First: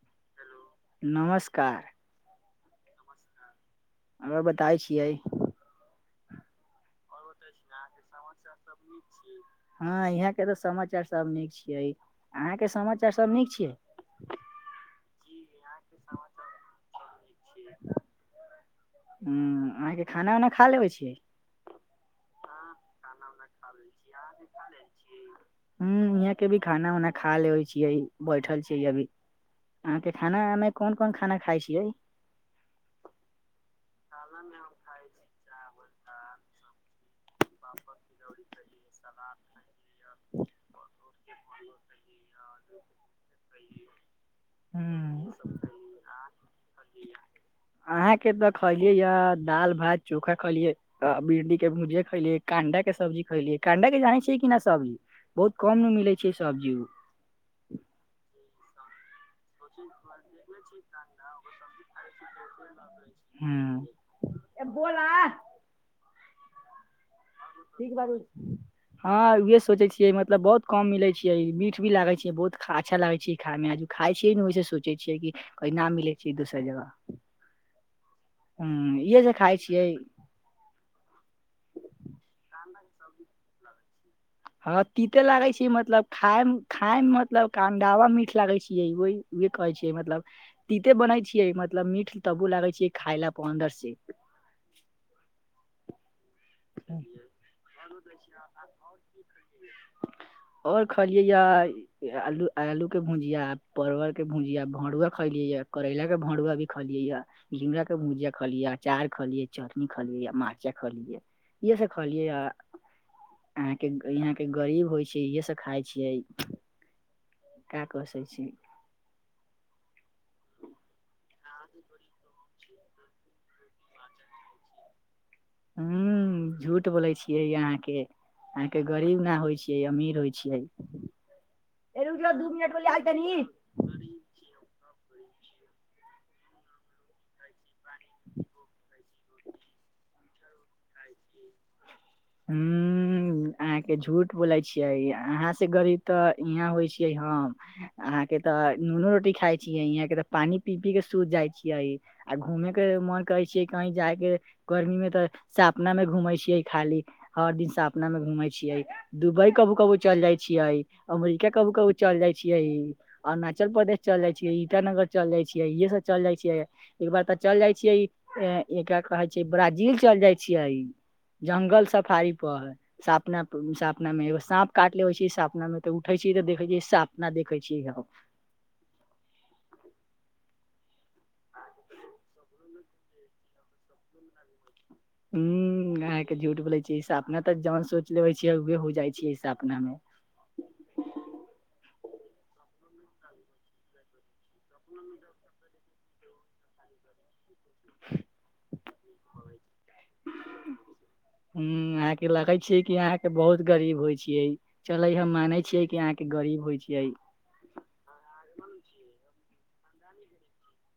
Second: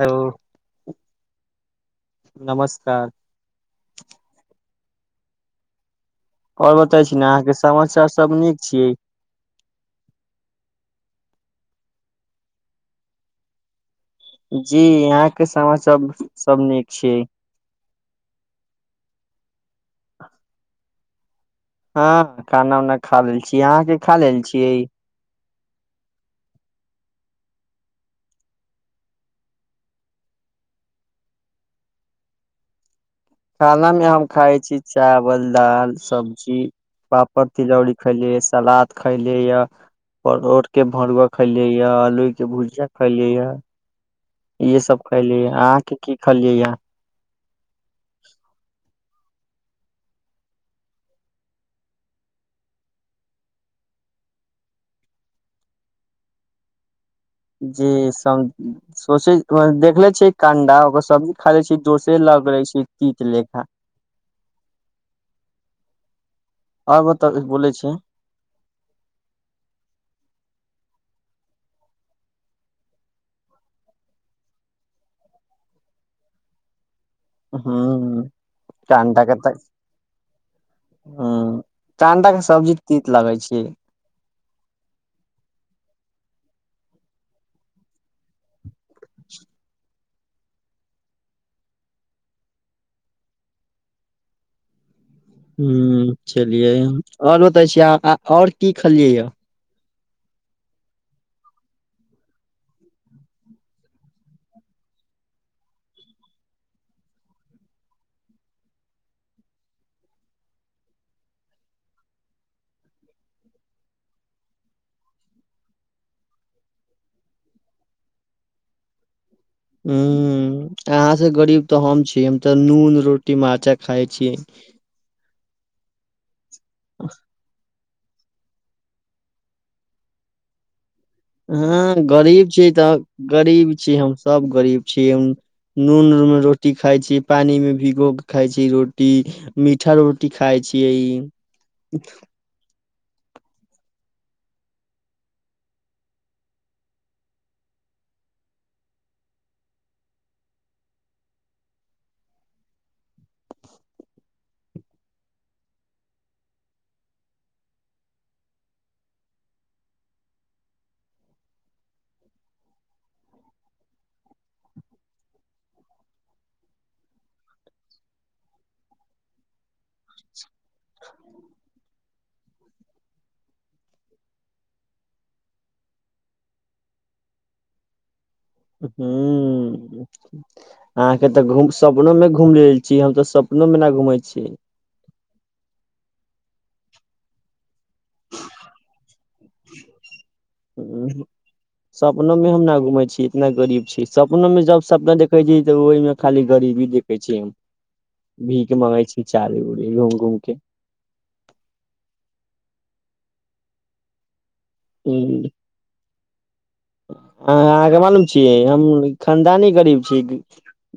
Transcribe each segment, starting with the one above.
hello नमस्कार नमस्कार हमरा बताय छियै आओर बताै छी ने अहाँ के समाचार सब नीक छी हँ यहां के तऽ समाचार सब नीक छियै अहंके समाचार सब नीक छियै जी यहां के समाचार सब नीक छी ह अहाँके खाना उना खा लेबै छियै हँ खाना उना खा लेल छीय अहाँ के खा लेल छीयै ह यहाँ के भी खाना उना खा लेै छियै बैठल छी अभी अहाँके खाना मे कोन कोन खाना खाइ छियै खाना मे हम खााय छी चावल दाल सब्जी पापड़ तिलौरी खैली सलाद खैली य परोर के भरुआ खलिये या आलू के भुजिया खेलिये इहसभ हूँ खयली अहाँके की खलियै यए अहाँ के त खैलियै ये दाल भात चोखा खलिये भिंडी के भुजिये खलियै कंडा के सब्जी खलियै कडा के जाने छै किना सब्जी बहुत कम मे मिले छै सब्जी उ जी सम सोचै देखले छै कंडा ओकर सब्जी खा ले छी दोसरे लग रहे छै तीत लेखा ए बोलअ आओर बताबी ठीक बारु हँं उहे सोचे छियै मतलब बहुत कम मिले छैियै मीठ भी लागे छैियै बहुत अच्छा लागे छै खाय मे आज खााय छियै ने ओहिस सोचै छियै कि कहि न मिलै छियै दोसर जगह ह ह इहे चन्दा से के त खाय छियै टांडा के सब्जी तीत लगै छै हँ तीते लागे छी मतलब खाय खाय मे मतलब अंडावा मीठ लागे छै उह कहै छैियै मतलब तीते बनै छियै मतलब मीठ तबो लागे छै खाय ल अन्दर से ह चलियै आओर बतै छी आओर की खेलियै या आओर खयलियै या इहे आलू आलू के भुजिया परवल के भुजिया भरुआ खलियै य करैला के भरुआ भी खलियै या घिउरा के भुजिया खलियै अचार खलियै चटनी खलियै या मा बच्चा खलियै इह सब खलियै य अहाँके गइया के गरीब होइ छै इहे सब खाय छियै का क सके छियै ह अहाँ से गरीब तऽ हम छी हम तऽ नून रोटी मारचा खाय छीयै हू झूठ बोलै छियै अहाँके अहाँके गरीब ने होइ छियै अमीर होइ छियै हँ ए रुक जो गरीब दू छी मिनट के लिए तऽ आइ तनी गरीब छी हम सब गरीब छी नून उन मे रोटी खाइ छी पानि मे भीगो के खााय छी रोटी मीठा रो टी खाय छियै हू अहाँके झूठ बोलै छियै अहाँ स गरीब तऽ इहाँ होइ छियै हम अहाँ के तऽ नूनो रोटी खााय छीियै यहाँ के तऽ पानी पी पी के सूत जाइ छीयै आ घूमे के मन करै छियै कहीं जायके गर्मी मे तऽ सपना मे घूमे छियै खाली हर दिन सपना मे घूमे छियै दुबई कभो कभो चल जाइ छियै अमेरिका कभो कभो चल जाइ छियै अरुणाचल प्रदेश चल जाइ छियै ईटानगर चल जाइ छियै इहे सभ चल जाइ छियै एकबार तऽ चल जाइ छियै एकरा कहै छै ब्राजील चल जाइ छियै जंगल सफाई पर है सपना सपना मे एगो साँप काट लेबै छी सपना मे तऽ उठे छी तऽ देखै छी सपना देखै छी हम ह अहाँके तऽ घू सपनो मे घुम लेल छी हम तऽ सपनो मे ना घूमै छी ह आहाँके झूठ बोलै छियै तऽ जन सोच लेबे छ उहे हो जाइ छै स अपना मे [inaudible] सपनो में हम न घूमै छीिय इतना गरीब छी सपनो मे जब सपना देखै छीिय तऽ ओहिमे खाली गरीबी देखे छी भीखे मगे छी चारू उरी घूम घूम के हुँ अहाँके लगै छिय कि अहाँके बहुत गरीब होइ छियै चले हम माने छियै कि अहाँके गरीब होइ छियै ह अहाँके मालूम छीयै हम खानदानी गरीब छीयै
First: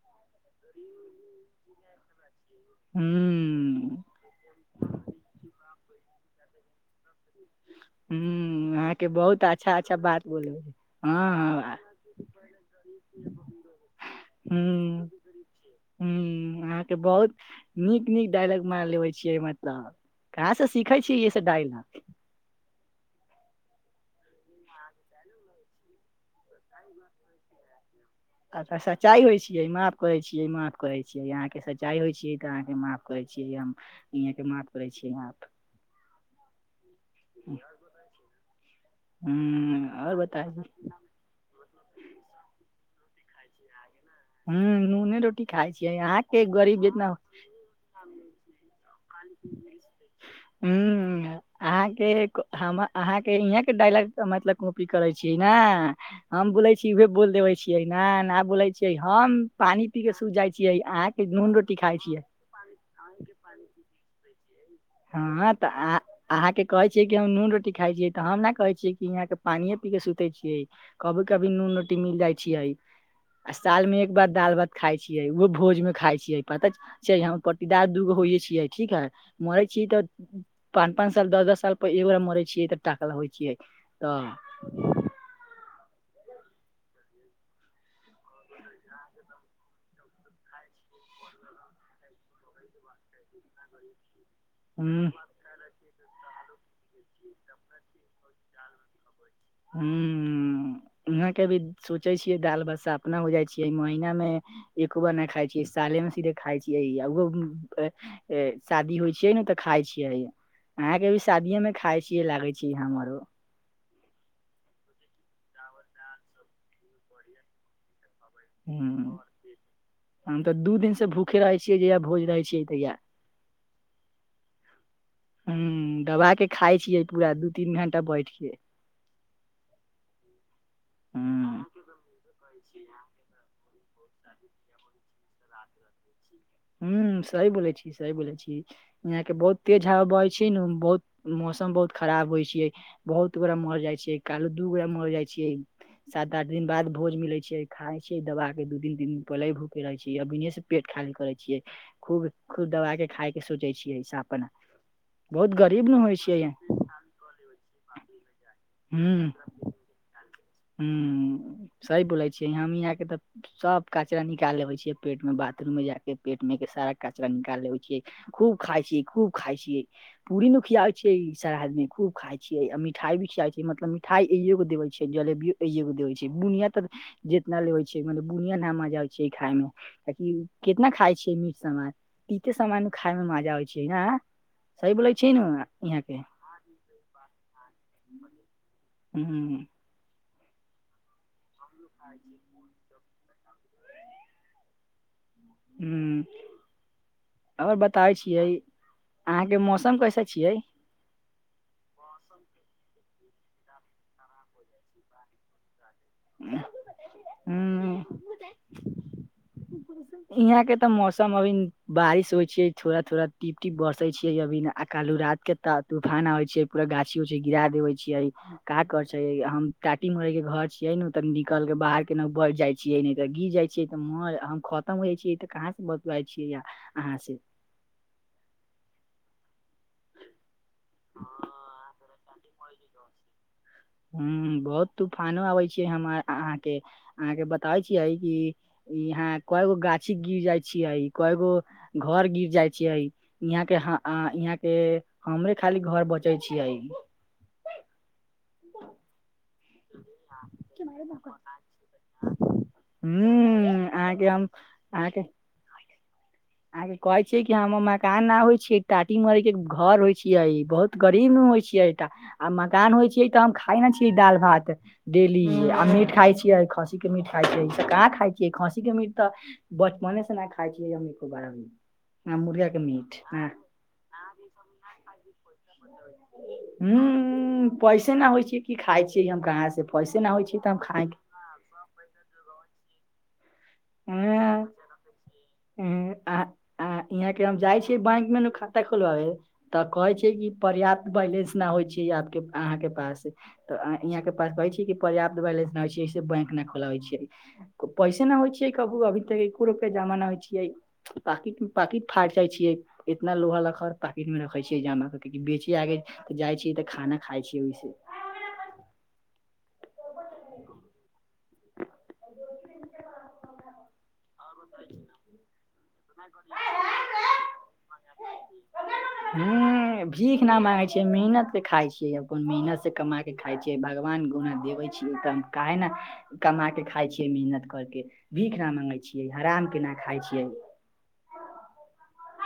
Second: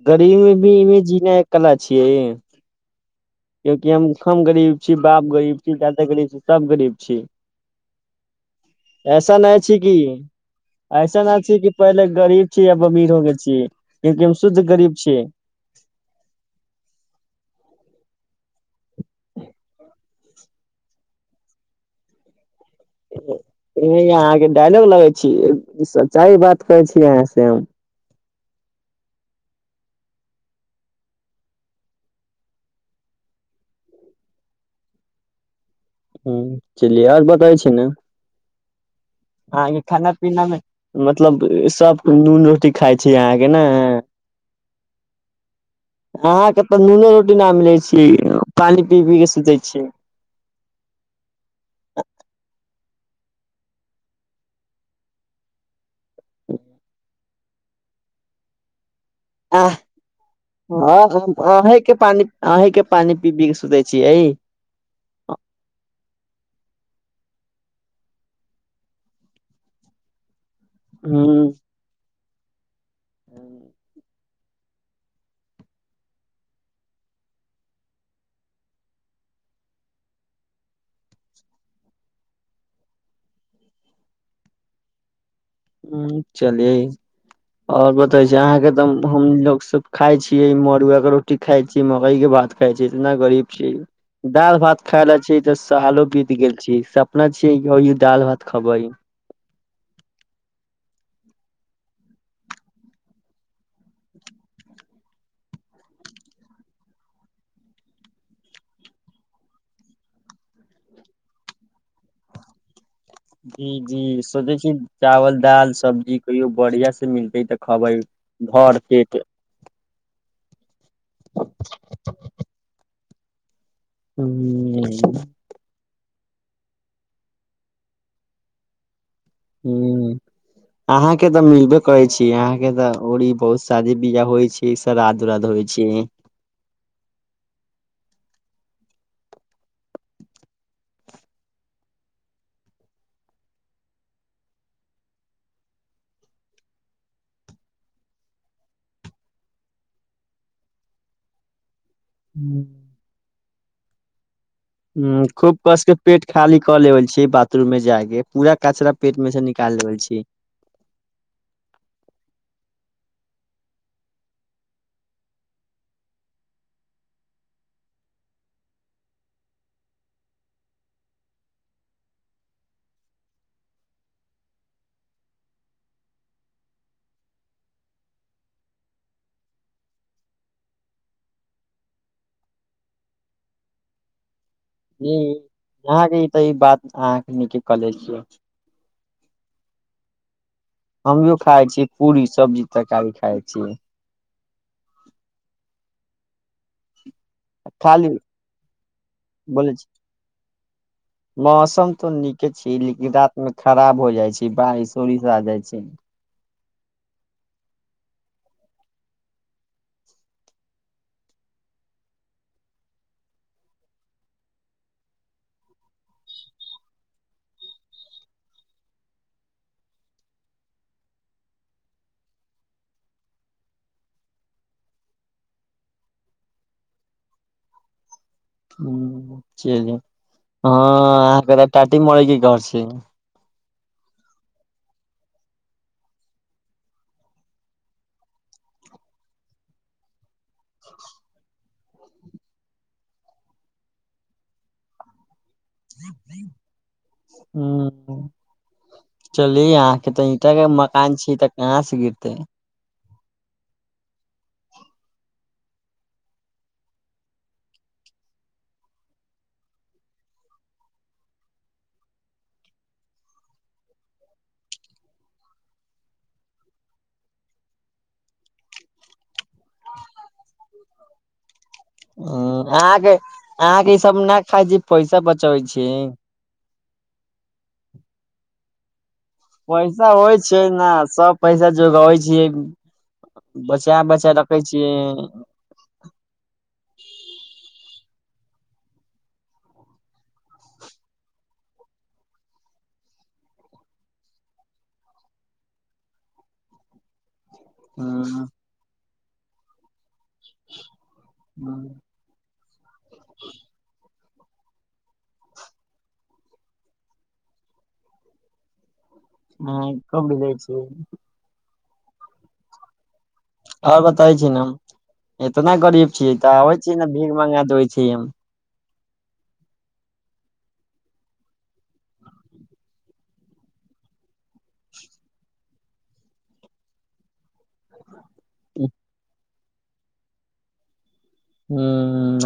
गरीब मे भी इमे जीना कला छियै हुँ क्यकि हम हम गरीब छी बाप गरीब छी दादे गरीब छी सब गरीब छी हूं अहाँके ऐसा बहुत नहि अच्छा छी कि अच्छा बात बोलब ऐसा न छी कि पहिले गरीब छी या अमीर हो के गरीब छीय क्यूंकी हम शुद्ध गरीब छीयै हम्म अहाँके बहुत नीक नीक डायलॉग मानि लेबे छियै मतलब कहाँसँ सीखै छीयै ई से डायलॉग अहाँके डायलॉग लगे छी सच्चाइ बात करै छी यहाँ से हम अ सच्चाइ होइियै माफ करैत छियै माफ करैत छियै अहाँके सच्चाइ छियै तऽ अहके माफ करैत छियै हम अहाँ के माफ करै छिय माफ हँ चलिय आर बताबै छी ने अहाँ हूं कें खाना आओर पीनामे बताबू मतलब सब नून रोटी खाय छी अहाँके ने हुँ नूने रोटी खाय छियै यहाँके गरीब जितना पानि पी पी के सुतै छियै हू अहाँके अहाँके इहाँ के डायलॉग मतलब कॉपी करै छीयै ने हम बोलै छी उह बोल देबे छियै न न बोलै छी हम आह पानी पी के सुूत जाइ छीयै अहाँ के नून रोटी खााय छीयै अन्हि के पानि पीबी के सुतै छिय हइ हँ तऽ आ अहाँं के कहे छियै कि हम नून रोटी खाय छियै तऽ हम ने कहे छियै कि यहां के पानि पी क के सुते छियै कभी कभी ह नून रोटी मिल जाइ छिय आ साल मे एक बार दाल भात खाय छियै ओहो भोज में खाय छियै पता छै हम पतिदार दूगो होइे छियै ठीक है मरैय छिय तऽ पाँच पाँच साल दस दस साल पर एगोरा मरे छियै तऽ टाकल होइ छियै तऽ ह चलिये आओर बतै छै अहाँके तऽ हमलोग सब खाय छीयैमड़ुआ के रोटी खाय छिय मकई के भात खायई छी इतना गरीब छिय दालि भात खाय ले छै तऽ सालो बीत गेल छी सपना छी हौ ई दालि भात खबै हुँ उहाँके भी सोचै छियै दाल भात सपना हो जाइ छियै महिनामे एको बार नहि खाइ छियै साले मे सीधे खाइ छियै उहो शादी होइ छियै ने तऽ खाइ छियै अहाके भी शादीे में खााय छीयै लागे छी हमरो जी जी सोचै छी चावल दाल सब्जी कहियो बढ़िया से मिलते तऽ खबै भर पेट हुँ हम तऽ दू दिन से भूखे रहैत छियै जहिया भोज रहै छियै तहिया हुँ हुँ दबा के खााय छियै पूरा दू तीन घंटा बैठके हुँ अहाँके तऽ हूँ मिलबे कहै छी अहाँ के तऽ औरी ई बहुत शादी वियाह होइ छै श्रादध उ्रादध होइ छै हुँ सही बोैलय छी सही बोलै छी यहां के बहुत तेज हवा बहै छै ने बहुत मौसम बहुत खराब होइ छिय बहुत गोरा मर जाइ छियै काल् दू गोरा मर जाइ छियै सात आठ दिन बाद भोज मिले छैे खााय छयइ दवा के दू दिन तीन दिन पहिले भूखे रहे छै अभिये से पेट खाली करे छिय छिय खूब खूब दबा के खाायके सोचै छियै सपना हुँ खूब कस के पेट खाली क लेवल छी बाथरूम में जाय के पूरा कचरा पेट मे से निक काल देबै छियै ह सही बोलै छियै हमही आहाँके तऽ सब कचराा निकाल लेबे छै पेट में बाथरूम में जा के पेट मे के सारा कचरा निकाल लेे छै खूब खाइ छीय खूब खाइ छीय पूरी नू खियावै छियै ई सराध मे खू खााय छियै आ मिठाई भी खिया छियै मतलब मिठाइ एगो देवे छियै जले [unintelligible] छै बुनिया तऽ जितना लेेबय छै म बुनिया न मजा होइ छै खायइ मे कि कितना खााय छियै मीठ सामान पीते सामय खाय मे मजा आबै छै ने ज यहाँके ई त ई बात अहाँके न के कले छियै ह्म हमियो खाइ छीयै पूरी सब्जी तरकारी खाय छीयै हू आओर खाली बताबै छिय अहाँके बोले छी मौसम कैसे छियै मौसम तऽ नीके छै लेकिन रात मे खराब हो जाइ छै बारिश ओरिश आ जाइ छै हू यहाँ के तऽ मौसम अभी बारिश होइ छै थोड़ा थोड़ा टीप टीप बसे छै अभी आ कालू रात के त तूफान आब छीय पूरा गाछी उछी गिरा देवे छीय क कर छ हम काटी मरे के घर छियै ने तऽ निकल के बाहर केना बस जाय छीयै ने तऽ गिर जाय छी तऽ म हम खतम होइ जाय छियै तऽ कहाँ से बतबाय छियै या अहाँ से ह हँ अहाँ क टाटी मरै की घर छै ह बहुत तूफानो आबै छै हम आहाँके अहाँके बताबै छिय कि ई हँ कयगो गाछ गिर जाइ छीयइ कय गो घर गिर जाइ छियै यहाँ के यहाँ के हमरे खाली घर बचै छियै हूँ ह्म चलि अहाँके त ईटा के मकान छी त कहाँ से गिरते ह्मम आहाके हम आहके आहाँके कहे छियै कि हमर मकान ना होइ छ टाटी मरी के घर होय छियै बहुत गरीबमे होइ छियै एहिटा आ मकान होइ छै तटा हम खााय ने छीियै दालि भात डेली आ मीट खाइ छियै खस्सीके मीट खाइ छियै ईसभ कहाँ खाइ छियै खस्सीके मीट तऽ बचपने से नहि खाइ छियै हम एको बार ना मुर्गा ह के अहाँके मीट ना अहाँके ई सब नहि खाइ छी पैसा बचबै छी ह पैसे नहि होइ छै कि खााय छियै हम कहाँ से पैसा पैसे होइ छै तऽ हम ना खाय सभ पैसा जोगाबै छियै बचा बचा रखे छियै हू आहाँ आहाँ के हम जाइ छीयै बैंक मे ने खाता खोलबाबे तऽ कहै छै कि पर्याप्त बैलेंस ना होइ छै आपके आहाँके पास तऽ यहाँ के पास कहै छैै कि पर्याप्त बैलंस नहि होइ छैसे बैंक नहि खोला होइ छै पैसे नहि हँ, होइ छियै कब अभी तक एको रोप के जमा ना होइ छियै पाकिट पाकिट फाटि जाइ छियै इतना लोहा लखर पाकिटमे रख छियै जानाके किकि बेचि आगे तऽ जाइ छीयै तऽ खाना खाइ छीियै ओहिसे हँ कबडी दइ छ आओर बतेै छी ने एतना गरीब छीिय तऽ आबै छी ने भीग मंगा देबै छी हम ह भीख ना मांगे छी मेहनत के खााय छीियै अपन मेहनत से कमा खाय छै भगवान गुणा देवे छियै तऽ काहे ने कमा के खाय छियै मेहनत कर के भीख न मंगे छियै हराम के ना खाय छियै ह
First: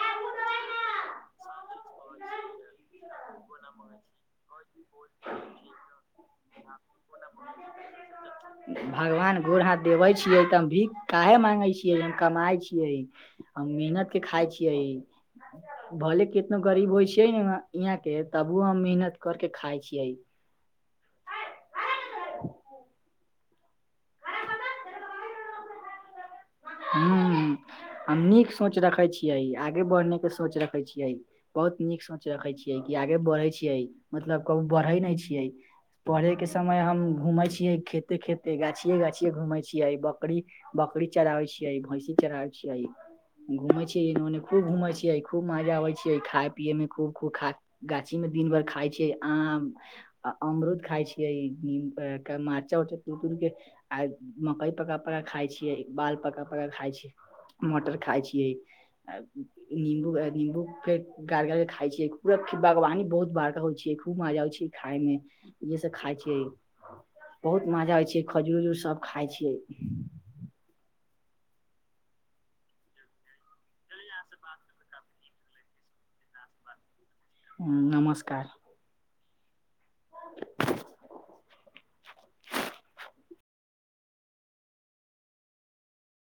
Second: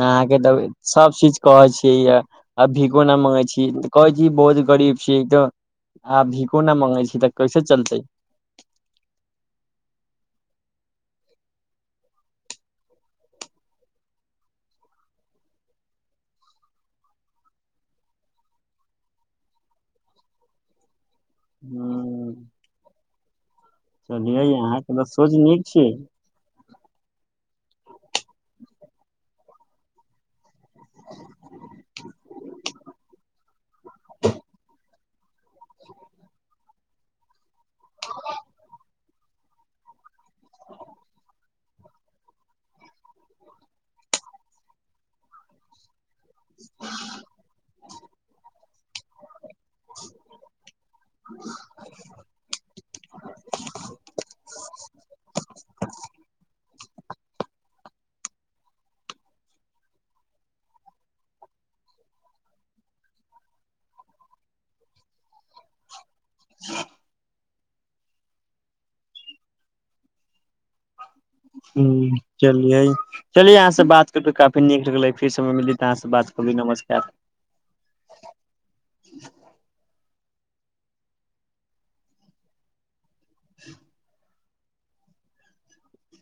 अहाँके तऽ सब चीज कहै छियै य आ भीखो न मंगेै छी कहै छी बोझ गरीब छीय तऽ आब भीखो न मंगे छी तऽ कैसे चलते भगवान गोर हाथ देवै छियै तऽ हम भीख काहे मांगै छियै हम कमााय छियै हम मेहनत के खााय छियै भले कितनो गरीब होइ छियै ने इहाँ के तबु हम मेहनत कर के खाय छियै ह चलियै आहाँके त सोच नीक छी ह हम नीक सोच रखे छियै आगे बढ़ने के सोच रखे छियै बहुत नीक सोच रखै छियै कि आगे बढ़ै छियै मतलब कहु बढ़ै नहि छियै पढ़े के समय हम घूमेे छिये खेते खेते गाछिये गाछिये घूमे छियै बकरी बकरी चराबै छियै भैंसी चराबै छियै घूम छीयै एने खू घूम छिय खूब मजा आबै छियै खाय पियए मे खू खूब खा गाछी में दिन भर खााय छैै आम आ अमरुद खाइ छियै नम मर्चा उर्चा तूड़ तूड़ के आय मकई पका पका खााय छीयै बाल पका पका खाइ छी मटर खाइ छियै निम्बू अ निम्बू के गार गार खा छियै पूरा बागवानी बहुत बारका होइ छ खूब मजा हो छै खइमे इहे सब खााय छियै बहुत मजा होइ छै खजूुर उजूर सब खााय छियै हू चलिय चलियै आहाँ से बात करे काफी नीक लगले फीर समय मिली त आहाँ से बात कर भी नमस्कार ह नमस्कार [inaudible]